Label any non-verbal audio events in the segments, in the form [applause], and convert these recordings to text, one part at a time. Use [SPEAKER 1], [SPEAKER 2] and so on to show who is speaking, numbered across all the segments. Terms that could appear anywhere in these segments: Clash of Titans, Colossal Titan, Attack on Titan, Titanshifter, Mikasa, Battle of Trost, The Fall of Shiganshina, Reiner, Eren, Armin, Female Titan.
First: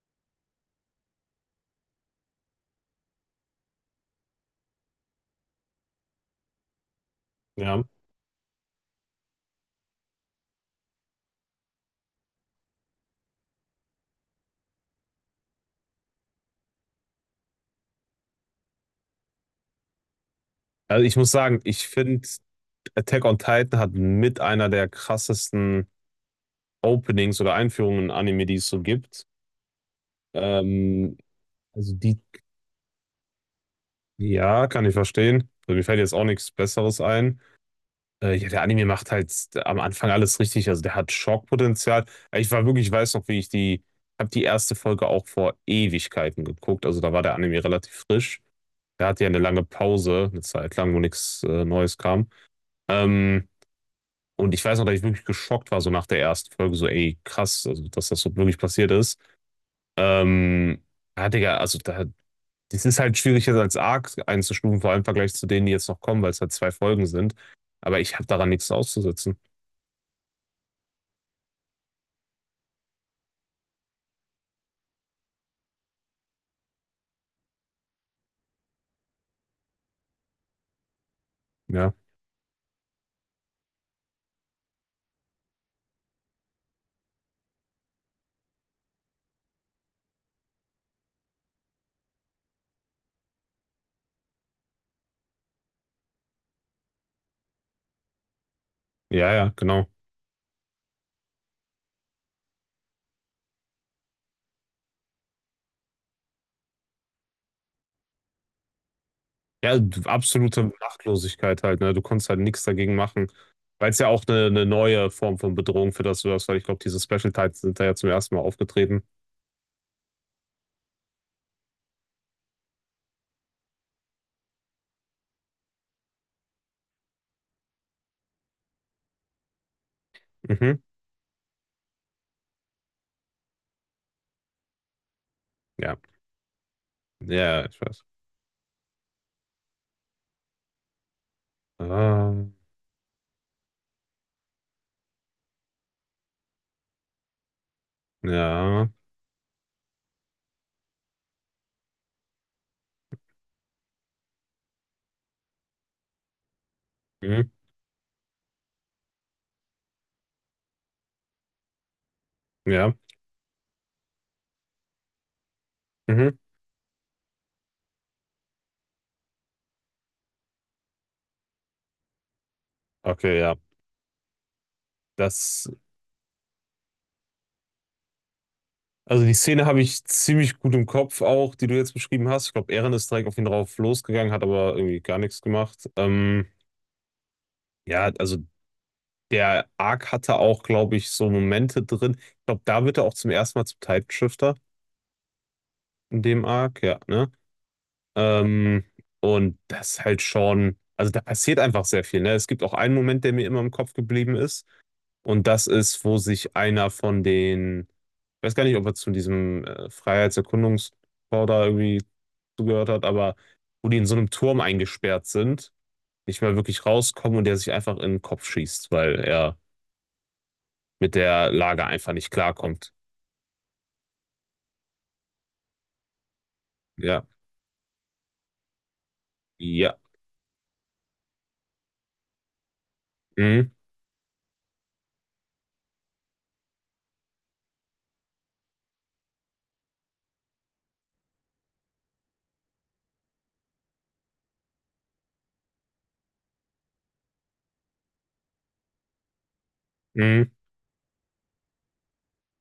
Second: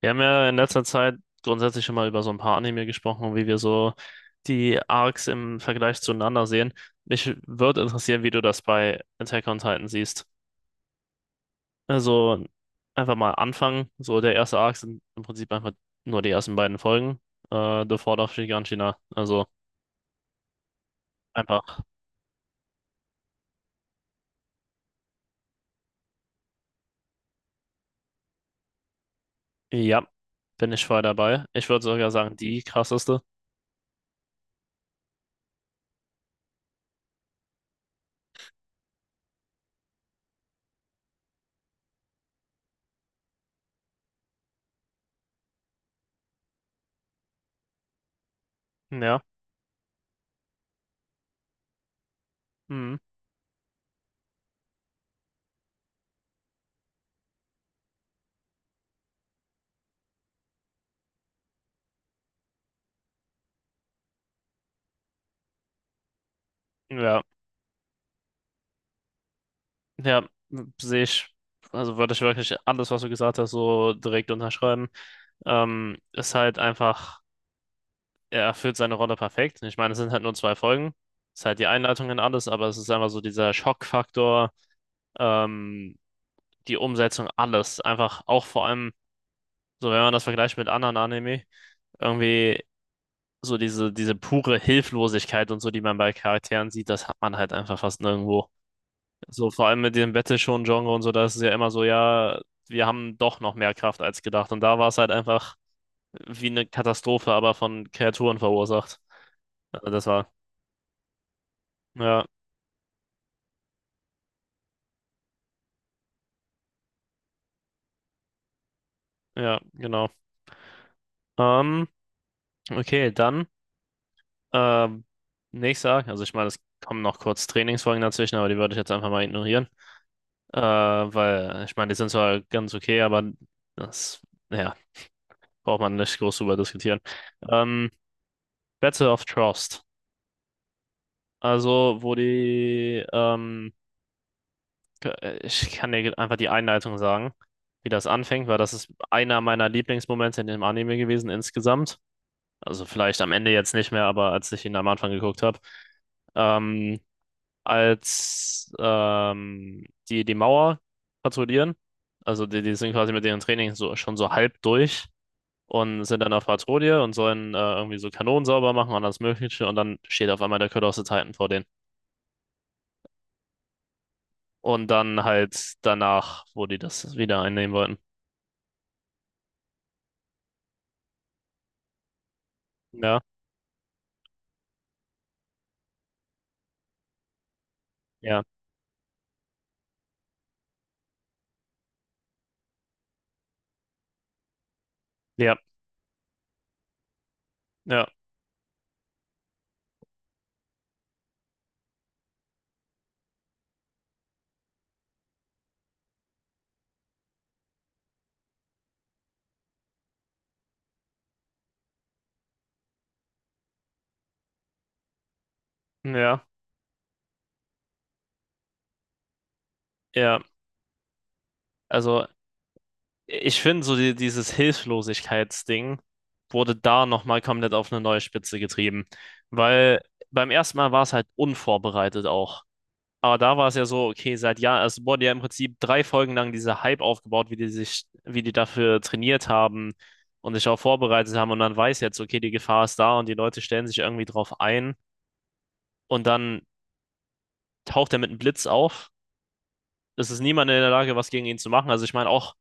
[SPEAKER 1] Wir haben ja in letzter Zeit grundsätzlich schon mal über so ein paar Anime gesprochen und wie wir so die Arcs im Vergleich zueinander sehen. Mich würde
[SPEAKER 2] Ja.
[SPEAKER 1] interessieren, wie du das bei Attack on Titan siehst. Also einfach mal anfangen. So der erste Arc sind im Prinzip einfach nur die ersten beiden Folgen. The Fall of Giganshina. Also
[SPEAKER 2] Also ich muss sagen,
[SPEAKER 1] einfach,
[SPEAKER 2] ich finde, Attack on Titan hat mit einer der krassesten Openings oder Einführungen in Anime, die es so gibt.
[SPEAKER 1] ja, bin ich voll
[SPEAKER 2] Ähm,
[SPEAKER 1] dabei. Ich würde
[SPEAKER 2] also
[SPEAKER 1] sogar
[SPEAKER 2] die,
[SPEAKER 1] sagen, die krasseste.
[SPEAKER 2] ja, kann ich verstehen. Also mir fällt jetzt auch nichts Besseres ein. Ja, der Anime macht halt am Anfang alles richtig. Also der hat Schockpotenzial. Ich war wirklich, ich weiß noch, wie ich die, Habe die erste Folge auch vor Ewigkeiten geguckt. Also da war der Anime relativ frisch. Der
[SPEAKER 1] Ja,
[SPEAKER 2] hatte ja eine lange Pause, eine Zeit lang, wo nichts Neues kam.
[SPEAKER 1] mhm.
[SPEAKER 2] Ähm, Und ich weiß noch, dass ich wirklich geschockt war, so nach der ersten Folge, so, ey, krass, also, dass das so wirklich passiert ist. Ähm, ja, Digga, das ist halt schwierig, jetzt als Arc einzustufen, vor allem im Vergleich zu denen, die jetzt noch kommen, weil es halt 2 Folgen
[SPEAKER 1] Ja,
[SPEAKER 2] sind. Aber ich habe daran nichts auszusetzen.
[SPEAKER 1] ja, sehe ich. Also würde ich wirklich alles, was du gesagt hast, so direkt unterschreiben. Ist halt einfach, er erfüllt seine Rolle perfekt. Ich meine, es sind halt nur zwei Folgen. Ist halt die
[SPEAKER 2] Ja,
[SPEAKER 1] Einleitung in alles, aber es ist einfach so dieser Schockfaktor, ähm, die Umsetzung, alles. Einfach auch vor allem, so wenn man das vergleicht mit anderen Anime, irgendwie so diese pure Hilflosigkeit und so, die man bei Charakteren sieht, das hat man halt einfach fast nirgendwo.
[SPEAKER 2] ja,
[SPEAKER 1] So
[SPEAKER 2] ja,
[SPEAKER 1] vor allem
[SPEAKER 2] genau.
[SPEAKER 1] mit dem Battle Shonen Genre und so, da ist es ja immer so, ja, wir haben doch noch mehr Kraft als gedacht. Und da war es halt einfach wie eine Katastrophe, aber von Kreaturen verursacht.
[SPEAKER 2] Ja,
[SPEAKER 1] Also das war.
[SPEAKER 2] absolute Machtlosigkeit halt, ne? Du
[SPEAKER 1] Ja,
[SPEAKER 2] konntest halt nichts dagegen machen. Weil es ja auch eine neue Form von Bedrohung für das du hast, weil ich glaube, diese Special Tides sind da ja zum ersten Mal aufgetreten.
[SPEAKER 1] ja, genau. Ähm, okay, dann ähm, nächster. Also ich meine, es kommen noch kurz Trainingsfolgen dazwischen, aber die würde ich jetzt einfach mal ignorieren.
[SPEAKER 2] Mhm.
[SPEAKER 1] Weil ich meine, die sind zwar ganz okay, aber das, ja, braucht man
[SPEAKER 2] Ja.
[SPEAKER 1] nicht groß drüber diskutieren.
[SPEAKER 2] Ja, ich
[SPEAKER 1] Ähm,
[SPEAKER 2] weiß.
[SPEAKER 1] Battle of Trust. Also, wo
[SPEAKER 2] Ah,
[SPEAKER 1] die, ich kann dir einfach die Einleitung sagen, wie das anfängt, weil das
[SPEAKER 2] ja.
[SPEAKER 1] ist einer meiner Lieblingsmomente in dem Anime gewesen insgesamt. Also vielleicht am Ende jetzt nicht mehr, aber als ich ihn am Anfang geguckt habe, ähm,
[SPEAKER 2] Mhm.
[SPEAKER 1] als die Mauer patrouillieren. Also die, die sind
[SPEAKER 2] Ja.
[SPEAKER 1] quasi mit ihren Trainings so, schon so halb durch und sind dann
[SPEAKER 2] Mhm.
[SPEAKER 1] auf Patrouille und sollen irgendwie so Kanonen sauber machen und alles Mögliche. Und dann steht auf einmal der Colossal Titan vor denen.
[SPEAKER 2] Okay, ja.
[SPEAKER 1] Und dann
[SPEAKER 2] Das,
[SPEAKER 1] halt danach, wo die das wieder einnehmen wollten.
[SPEAKER 2] also die Szene habe ich ziemlich gut im Kopf auch, die du jetzt beschrieben hast. Ich glaube, Eren ist
[SPEAKER 1] Ja,
[SPEAKER 2] direkt auf ihn drauf losgegangen, hat aber irgendwie gar nichts gemacht. Ja, also
[SPEAKER 1] ja,
[SPEAKER 2] der Arc hatte auch, glaube ich, so Momente drin. Ich glaube, da wird er auch zum ersten Mal zum Titanshifter
[SPEAKER 1] ja,
[SPEAKER 2] in dem Arc, ja, ne?
[SPEAKER 1] ja,
[SPEAKER 2] Ähm, und das halt schon, also da passiert einfach sehr viel, ne? Es gibt auch einen Moment, der mir immer im Kopf geblieben ist. Und das ist, wo sich einer von den Ich weiß gar nicht, ob er zu diesem Freiheitserkundungschor da irgendwie zugehört hat, aber wo die in so einem Turm eingesperrt sind, nicht
[SPEAKER 1] ja,
[SPEAKER 2] mehr wirklich rauskommen und der sich einfach in den Kopf schießt, weil er
[SPEAKER 1] ja.
[SPEAKER 2] mit der Lage einfach
[SPEAKER 1] Also
[SPEAKER 2] nicht klarkommt.
[SPEAKER 1] ich finde, so die, dieses Hilflosigkeitsding wurde da
[SPEAKER 2] Ja,
[SPEAKER 1] nochmal komplett auf eine neue Spitze getrieben.
[SPEAKER 2] ja,
[SPEAKER 1] Weil beim ersten Mal war es halt unvorbereitet auch. Aber da war
[SPEAKER 2] mhm,
[SPEAKER 1] es ja so, okay, seit Jahren, es wurde ja im Prinzip drei Folgen lang dieser Hype aufgebaut, wie die sich, wie die dafür trainiert haben und sich auch vorbereitet haben. Und man weiß jetzt, okay, die Gefahr ist da und die Leute stellen sich irgendwie drauf ein. Und dann taucht er mit einem Blitz auf. Es ist
[SPEAKER 2] mhm,
[SPEAKER 1] niemand in der Lage, was gegen ihn zu machen. Also ich meine, auch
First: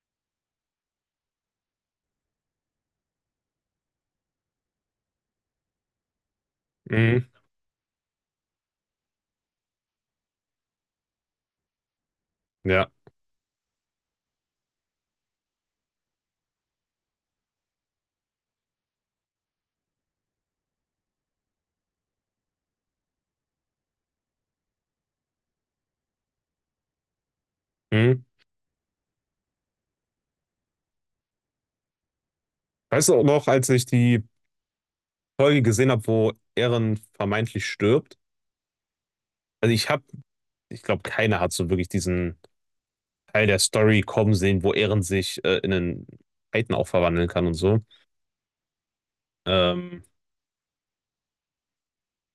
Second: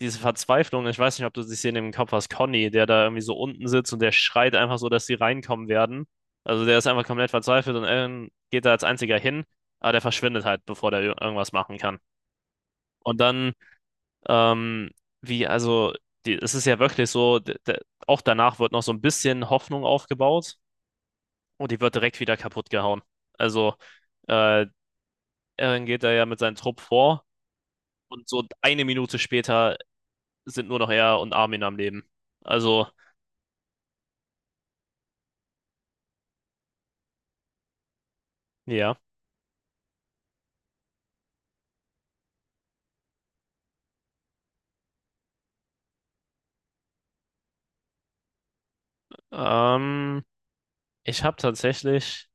[SPEAKER 1] diese Verzweiflung, ich weiß nicht, ob du die Szene im Kopf hast, Conny, der da irgendwie so unten sitzt und der schreit einfach so, dass die reinkommen werden. Also der ist einfach
[SPEAKER 2] mhm,
[SPEAKER 1] komplett verzweifelt und Aaron geht da als einziger hin, aber der verschwindet halt, bevor der irgendwas machen kann.
[SPEAKER 2] ja,
[SPEAKER 1] Und dann, ähm, wie, also, die, es ist ja wirklich so, auch danach wird noch so ein bisschen Hoffnung aufgebaut und die wird direkt wieder kaputt gehauen. Also, äh, Aaron geht da ja mit seinem Trupp vor
[SPEAKER 2] mhm.
[SPEAKER 1] und so eine Minute später sind nur noch er und Armin am Leben. Also,
[SPEAKER 2] Weißt du auch noch, als ich die Folge gesehen habe, wo Eren vermeintlich stirbt?
[SPEAKER 1] ja.
[SPEAKER 2] Also ich habe, Ich glaube, keiner hat so wirklich diesen Teil der Story kommen sehen, wo Eren sich in einen Titan auch verwandeln kann und so. Ähm,
[SPEAKER 1] Ähm, ich habe tatsächlich,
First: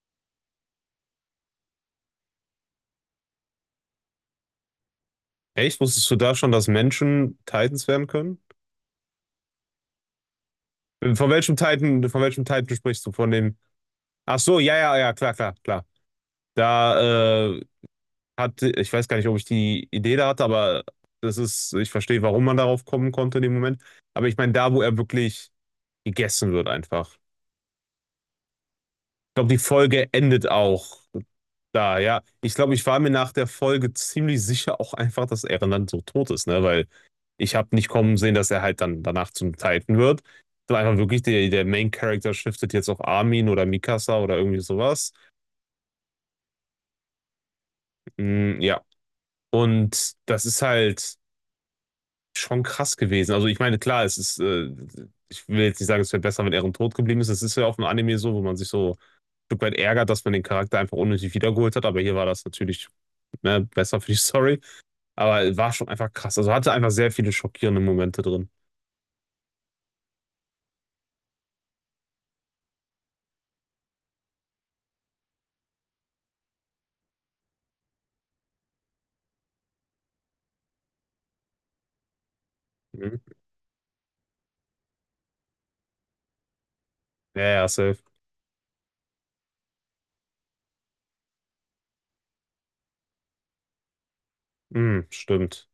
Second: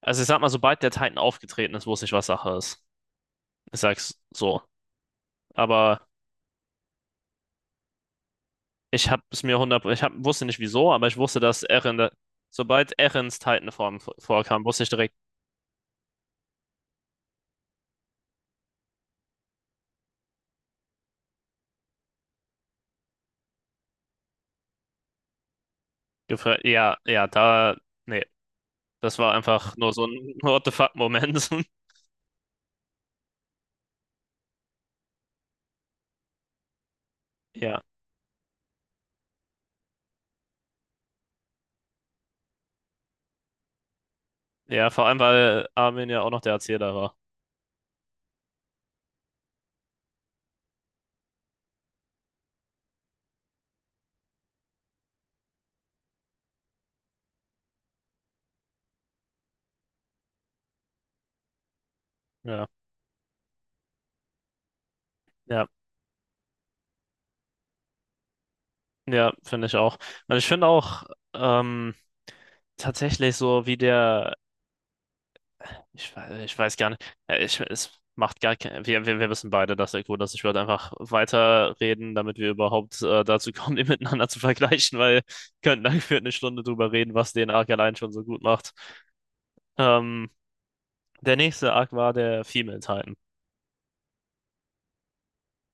[SPEAKER 1] also ich sag mal, sobald der Titan aufgetreten ist, wusste ich, was Sache ist. Ich sag's so.
[SPEAKER 2] Echt?
[SPEAKER 1] Aber
[SPEAKER 2] Wusstest du da schon, dass Menschen Titans werden können?
[SPEAKER 1] ich habe es mir hundert, ich hab, wusste nicht wieso, aber ich wusste, dass Eren,
[SPEAKER 2] Von welchem Titan
[SPEAKER 1] sobald
[SPEAKER 2] sprichst du? Von
[SPEAKER 1] Erens
[SPEAKER 2] dem. Ach so,
[SPEAKER 1] Vorkam,
[SPEAKER 2] ja,
[SPEAKER 1] wusste ich
[SPEAKER 2] ja, ja,
[SPEAKER 1] direkt,
[SPEAKER 2] klar, klar, klar. Da hatte, ich weiß gar nicht, ob ich die Idee da hatte, aber das ist, ich verstehe, warum man darauf kommen konnte in dem Moment. Aber ich meine, da, wo er wirklich gegessen wird,
[SPEAKER 1] ja,
[SPEAKER 2] einfach.
[SPEAKER 1] ja, da, nee, das war
[SPEAKER 2] Ich glaube, die
[SPEAKER 1] einfach nur so
[SPEAKER 2] Folge
[SPEAKER 1] ein [laughs]
[SPEAKER 2] endet
[SPEAKER 1] What the
[SPEAKER 2] auch
[SPEAKER 1] fuck-Moment. [laughs]
[SPEAKER 2] da, ja. Ich glaube, ich war mir nach der Folge ziemlich sicher auch einfach, dass er dann so tot ist, ne? Weil ich habe
[SPEAKER 1] Ja,
[SPEAKER 2] nicht kommen sehen, dass er halt dann danach zum Titan wird. Sondern einfach wirklich, der Main Character shiftet jetzt auf Armin oder Mikasa oder irgendwie
[SPEAKER 1] ja, vor
[SPEAKER 2] sowas.
[SPEAKER 1] allem, weil Armin ja auch noch der Erzähler war.
[SPEAKER 2] Mm, ja. Und das ist halt schon krass gewesen. Also ich meine, klar, es ist, ich will jetzt nicht sagen, es wäre besser, wenn Eren tot geblieben ist. Es ist ja auch im Anime so, wo man sich so ein Stück weit ärgert, dass man den Charakter einfach unnötig wiedergeholt hat. Aber hier war das
[SPEAKER 1] Ja,
[SPEAKER 2] natürlich, ne, besser für die [laughs] Story. Aber
[SPEAKER 1] ja,
[SPEAKER 2] war schon einfach krass. Also hatte einfach sehr viele schockierende Momente drin.
[SPEAKER 1] ja, finde ich auch. Und ich finde auch, ähm, tatsächlich so, wie der ich weiß gar nicht. Ja, Ich, es macht gar kein, wir wissen beide, dass der Code ist. Ich würde einfach weiterreden, damit wir überhaupt
[SPEAKER 2] Mhm.
[SPEAKER 1] dazu kommen, die [laughs] miteinander zu vergleichen, weil wir könnten dann für eine Stunde drüber reden, was
[SPEAKER 2] Ja,
[SPEAKER 1] den
[SPEAKER 2] ja,
[SPEAKER 1] Arc allein
[SPEAKER 2] safe.
[SPEAKER 1] schon so gut macht. Ähm, der nächste Arc war der Female Titan.
[SPEAKER 2] Mhm, stimmt.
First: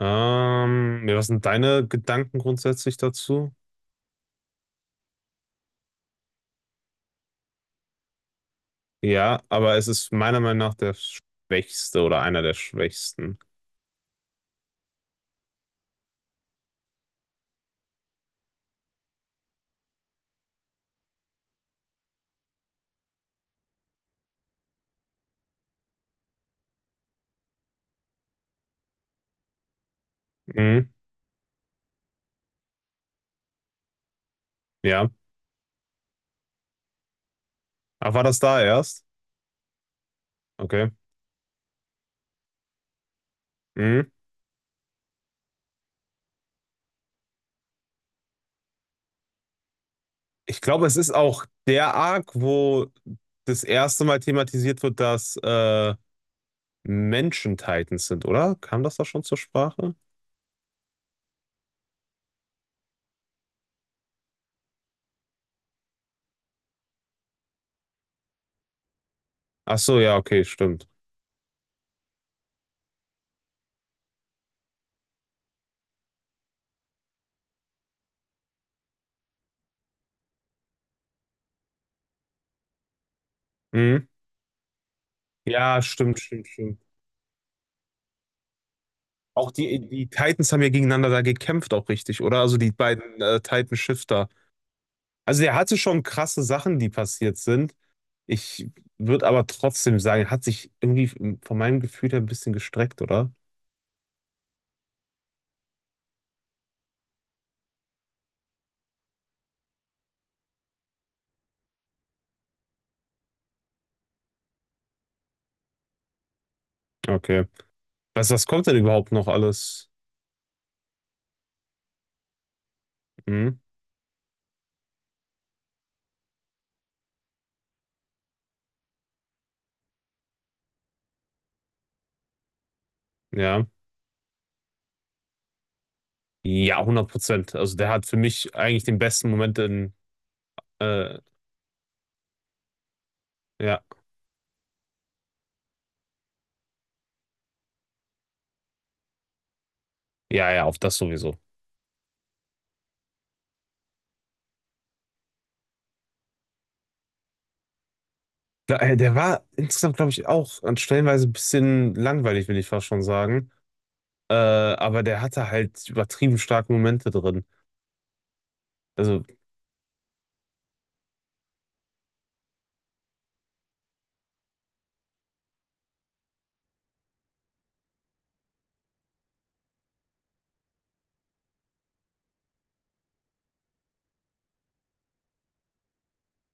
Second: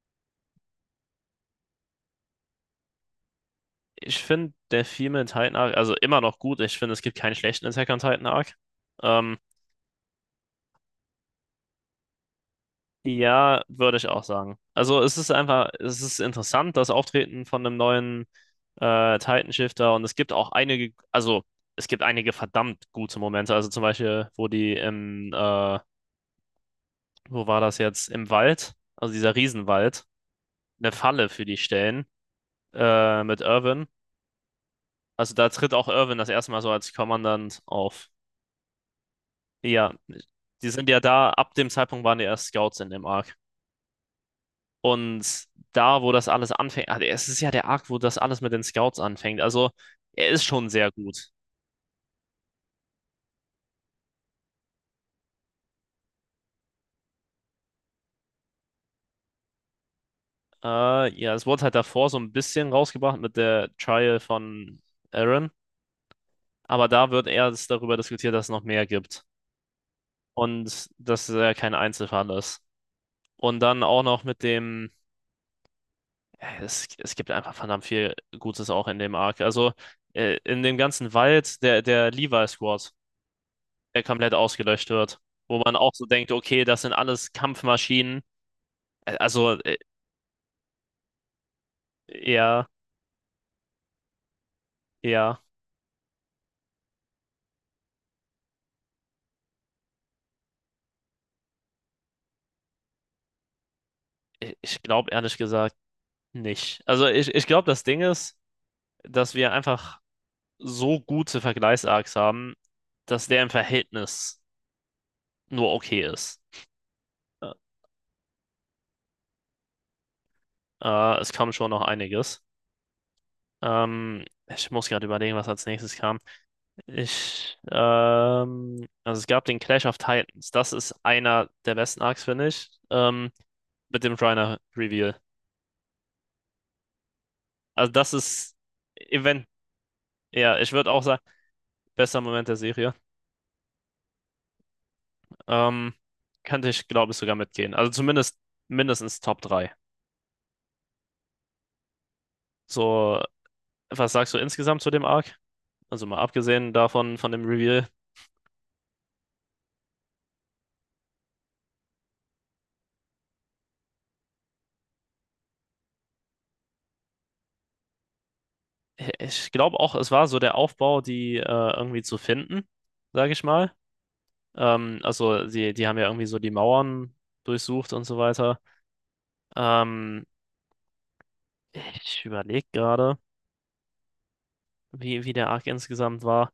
[SPEAKER 2] Ja, was sind deine Gedanken grundsätzlich dazu?
[SPEAKER 1] Ich finde der Female Titan Arc, also immer noch gut. Ich finde, es gibt keinen schlechten Attack on Titan Arc. Ähm,
[SPEAKER 2] Ja, aber es ist meiner Meinung nach der schwächste oder einer der schwächsten.
[SPEAKER 1] Ja, würde ich auch sagen. Also es ist einfach, es ist interessant, das Auftreten von einem neuen Titan-Shifter und es gibt auch einige, also es gibt einige verdammt gute Momente. Also zum Beispiel, wo die im, wo war das jetzt? Im Wald, also dieser Riesenwald,
[SPEAKER 2] Mhm,
[SPEAKER 1] eine Falle für die stellen mit Irwin.
[SPEAKER 2] ja.
[SPEAKER 1] Also da tritt auch Irwin das erste Mal so als Kommandant auf.
[SPEAKER 2] Ach, war das da erst?
[SPEAKER 1] Ja, die sind
[SPEAKER 2] Okay.
[SPEAKER 1] ja da, ab dem Zeitpunkt waren die erst Scouts in dem Arc.
[SPEAKER 2] Mhm.
[SPEAKER 1] Und da, wo das alles anfängt, ah, es ist ja der Arc, wo das alles mit den Scouts anfängt. Also, er ist
[SPEAKER 2] Ich
[SPEAKER 1] schon
[SPEAKER 2] glaube,
[SPEAKER 1] sehr
[SPEAKER 2] es ist
[SPEAKER 1] gut.
[SPEAKER 2] auch der Arc, wo das erste Mal thematisiert wird, dass Menschen Titans sind, oder? Kam das da schon zur Sprache?
[SPEAKER 1] Ja, es wurde halt davor so ein bisschen rausgebracht mit der Trial von Aaron, aber da wird erst darüber diskutiert, dass es noch mehr gibt
[SPEAKER 2] Ach so, ja, okay, stimmt.
[SPEAKER 1] und dass er kein Einzelfall ist. Und dann auch noch mit dem, es gibt einfach verdammt viel Gutes auch in dem Arc. Also, in dem ganzen Wald, der Levi Squad der
[SPEAKER 2] Mhm.
[SPEAKER 1] komplett ausgelöscht wird. Wo man
[SPEAKER 2] Ja,
[SPEAKER 1] auch so
[SPEAKER 2] stimmt,
[SPEAKER 1] denkt,
[SPEAKER 2] stimmt,
[SPEAKER 1] okay,
[SPEAKER 2] stimmt.
[SPEAKER 1] das sind alles Kampfmaschinen. Äh,
[SPEAKER 2] Auch
[SPEAKER 1] Also äh,
[SPEAKER 2] die Titans haben ja gegeneinander da gekämpft, auch richtig, oder? Also
[SPEAKER 1] eher,
[SPEAKER 2] die beiden Titan-Shifter.
[SPEAKER 1] eher,
[SPEAKER 2] Also er hatte schon krasse Sachen, die passiert sind. Ich würde aber trotzdem sagen, er hat sich irgendwie von meinem Gefühl her ein bisschen gestreckt, oder?
[SPEAKER 1] ich glaube ehrlich gesagt nicht. Also ich glaube, das Ding ist, dass wir einfach so gute Vergleichsarcs haben, dass der im Verhältnis nur okay ist.
[SPEAKER 2] Okay.
[SPEAKER 1] Ä-
[SPEAKER 2] Was, was kommt denn überhaupt noch alles?
[SPEAKER 1] Es kam schon noch einiges.
[SPEAKER 2] Hm?
[SPEAKER 1] Ich muss gerade überlegen, was als nächstes kam. Also es gab den Clash of Titans. Das ist einer der besten Arcs, finde ich.
[SPEAKER 2] Ja.
[SPEAKER 1] Mit dem Reiner Reveal.
[SPEAKER 2] Ja, 100%. Also der
[SPEAKER 1] Also
[SPEAKER 2] hat
[SPEAKER 1] das
[SPEAKER 2] für mich
[SPEAKER 1] ist
[SPEAKER 2] eigentlich den besten
[SPEAKER 1] Event,
[SPEAKER 2] Moment in,
[SPEAKER 1] ja, ich würde auch
[SPEAKER 2] äh,
[SPEAKER 1] sagen, bester Moment der Serie.
[SPEAKER 2] ja.
[SPEAKER 1] Ähm, könnte ich, glaube ich, sogar mitgehen. Also zumindest mindestens Top 3.
[SPEAKER 2] Ja, ja, auf das sowieso.
[SPEAKER 1] So, was sagst du insgesamt zu dem Arc? Also mal abgesehen davon, von dem Reveal.
[SPEAKER 2] Der war insgesamt, glaube ich, auch an stellenweise ein bisschen langweilig, will ich fast schon sagen. Aber der hatte halt übertrieben starke Momente drin. Also,
[SPEAKER 1] Ich glaube auch, es war so der Aufbau, die irgendwie zu finden, sage ich mal. Also die, die haben ja irgendwie so die Mauern durchsucht und so weiter. Ähm, ich überlege gerade, wie der Arc insgesamt war.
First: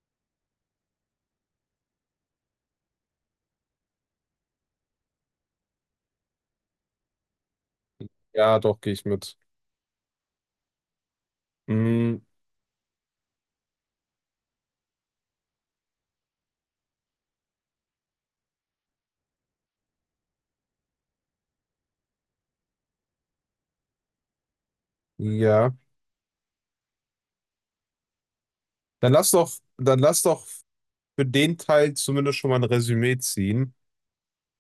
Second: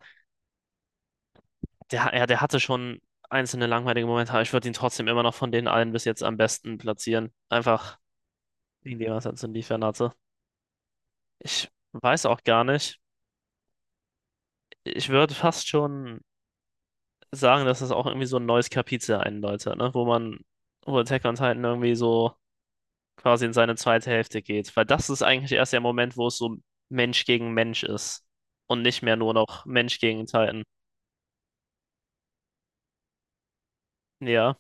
[SPEAKER 1] Der, ja, der hatte schon einzelne langweilige Momente, aber ich würde ihn trotzdem immer noch von den allen bis jetzt am besten platzieren. Einfach
[SPEAKER 2] ja, doch, gehe
[SPEAKER 1] wegen
[SPEAKER 2] ich
[SPEAKER 1] dem, was er
[SPEAKER 2] mit.
[SPEAKER 1] zu liefern hatte. Ich
[SPEAKER 2] mh,
[SPEAKER 1] weiß auch gar nicht. Ich würde fast schon sagen, dass es auch irgendwie so ein neues Kapitel einläutet, ne? Wo man, wo Attack on Titan irgendwie so quasi in seine zweite Hälfte geht. Weil das ist eigentlich erst
[SPEAKER 2] Ja.
[SPEAKER 1] der Moment, wo es so Mensch gegen Mensch ist. Und nicht
[SPEAKER 2] Dann
[SPEAKER 1] mehr
[SPEAKER 2] lass
[SPEAKER 1] nur
[SPEAKER 2] doch,
[SPEAKER 1] noch Mensch
[SPEAKER 2] Dann lass
[SPEAKER 1] gegen
[SPEAKER 2] doch
[SPEAKER 1] Titan.
[SPEAKER 2] für den Teil zumindest schon mal ein Resümee ziehen.
[SPEAKER 1] Ja,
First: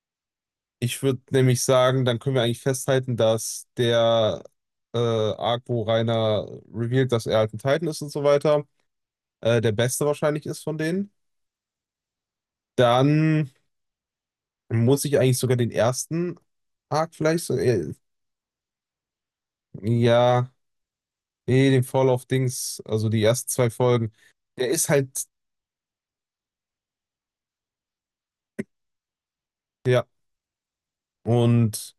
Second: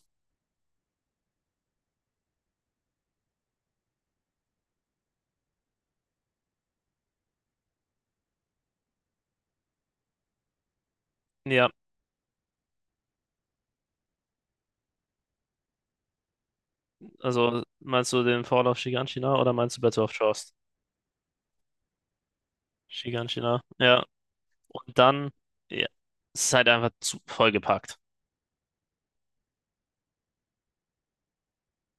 [SPEAKER 2] Ich würde nämlich sagen, dann können wir eigentlich festhalten, dass der Arc, wo Reiner revealed, dass er halt ein Titan ist und so weiter, der beste wahrscheinlich ist von denen.
[SPEAKER 1] ja.
[SPEAKER 2] Dann muss ich eigentlich sogar den ersten Arc vielleicht so,
[SPEAKER 1] Also
[SPEAKER 2] äh,
[SPEAKER 1] meinst du den Fall of Shiganshina oder meinst du Battle of
[SPEAKER 2] ja,
[SPEAKER 1] Trost?
[SPEAKER 2] nee, den Fall of Dings, also die ersten
[SPEAKER 1] Shiganshina.
[SPEAKER 2] zwei
[SPEAKER 1] Ja,
[SPEAKER 2] Folgen, der ist
[SPEAKER 1] und
[SPEAKER 2] halt,
[SPEAKER 1] dann, ja, es ist halt einfach zu vollgepackt.
[SPEAKER 2] ja, und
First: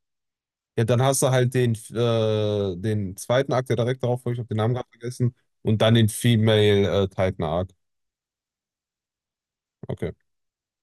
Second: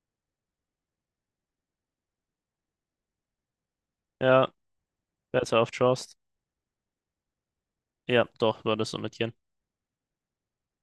[SPEAKER 2] ja, dann hast du halt den, den zweiten Arc, der direkt darauf folgt, ich habe
[SPEAKER 1] Ja,
[SPEAKER 2] den Namen gerade vergessen,
[SPEAKER 1] Battle of
[SPEAKER 2] und dann den
[SPEAKER 1] Trost.
[SPEAKER 2] Female, Titan Arc.
[SPEAKER 1] Ja, doch, war das so mit Yen.
[SPEAKER 2] Okay.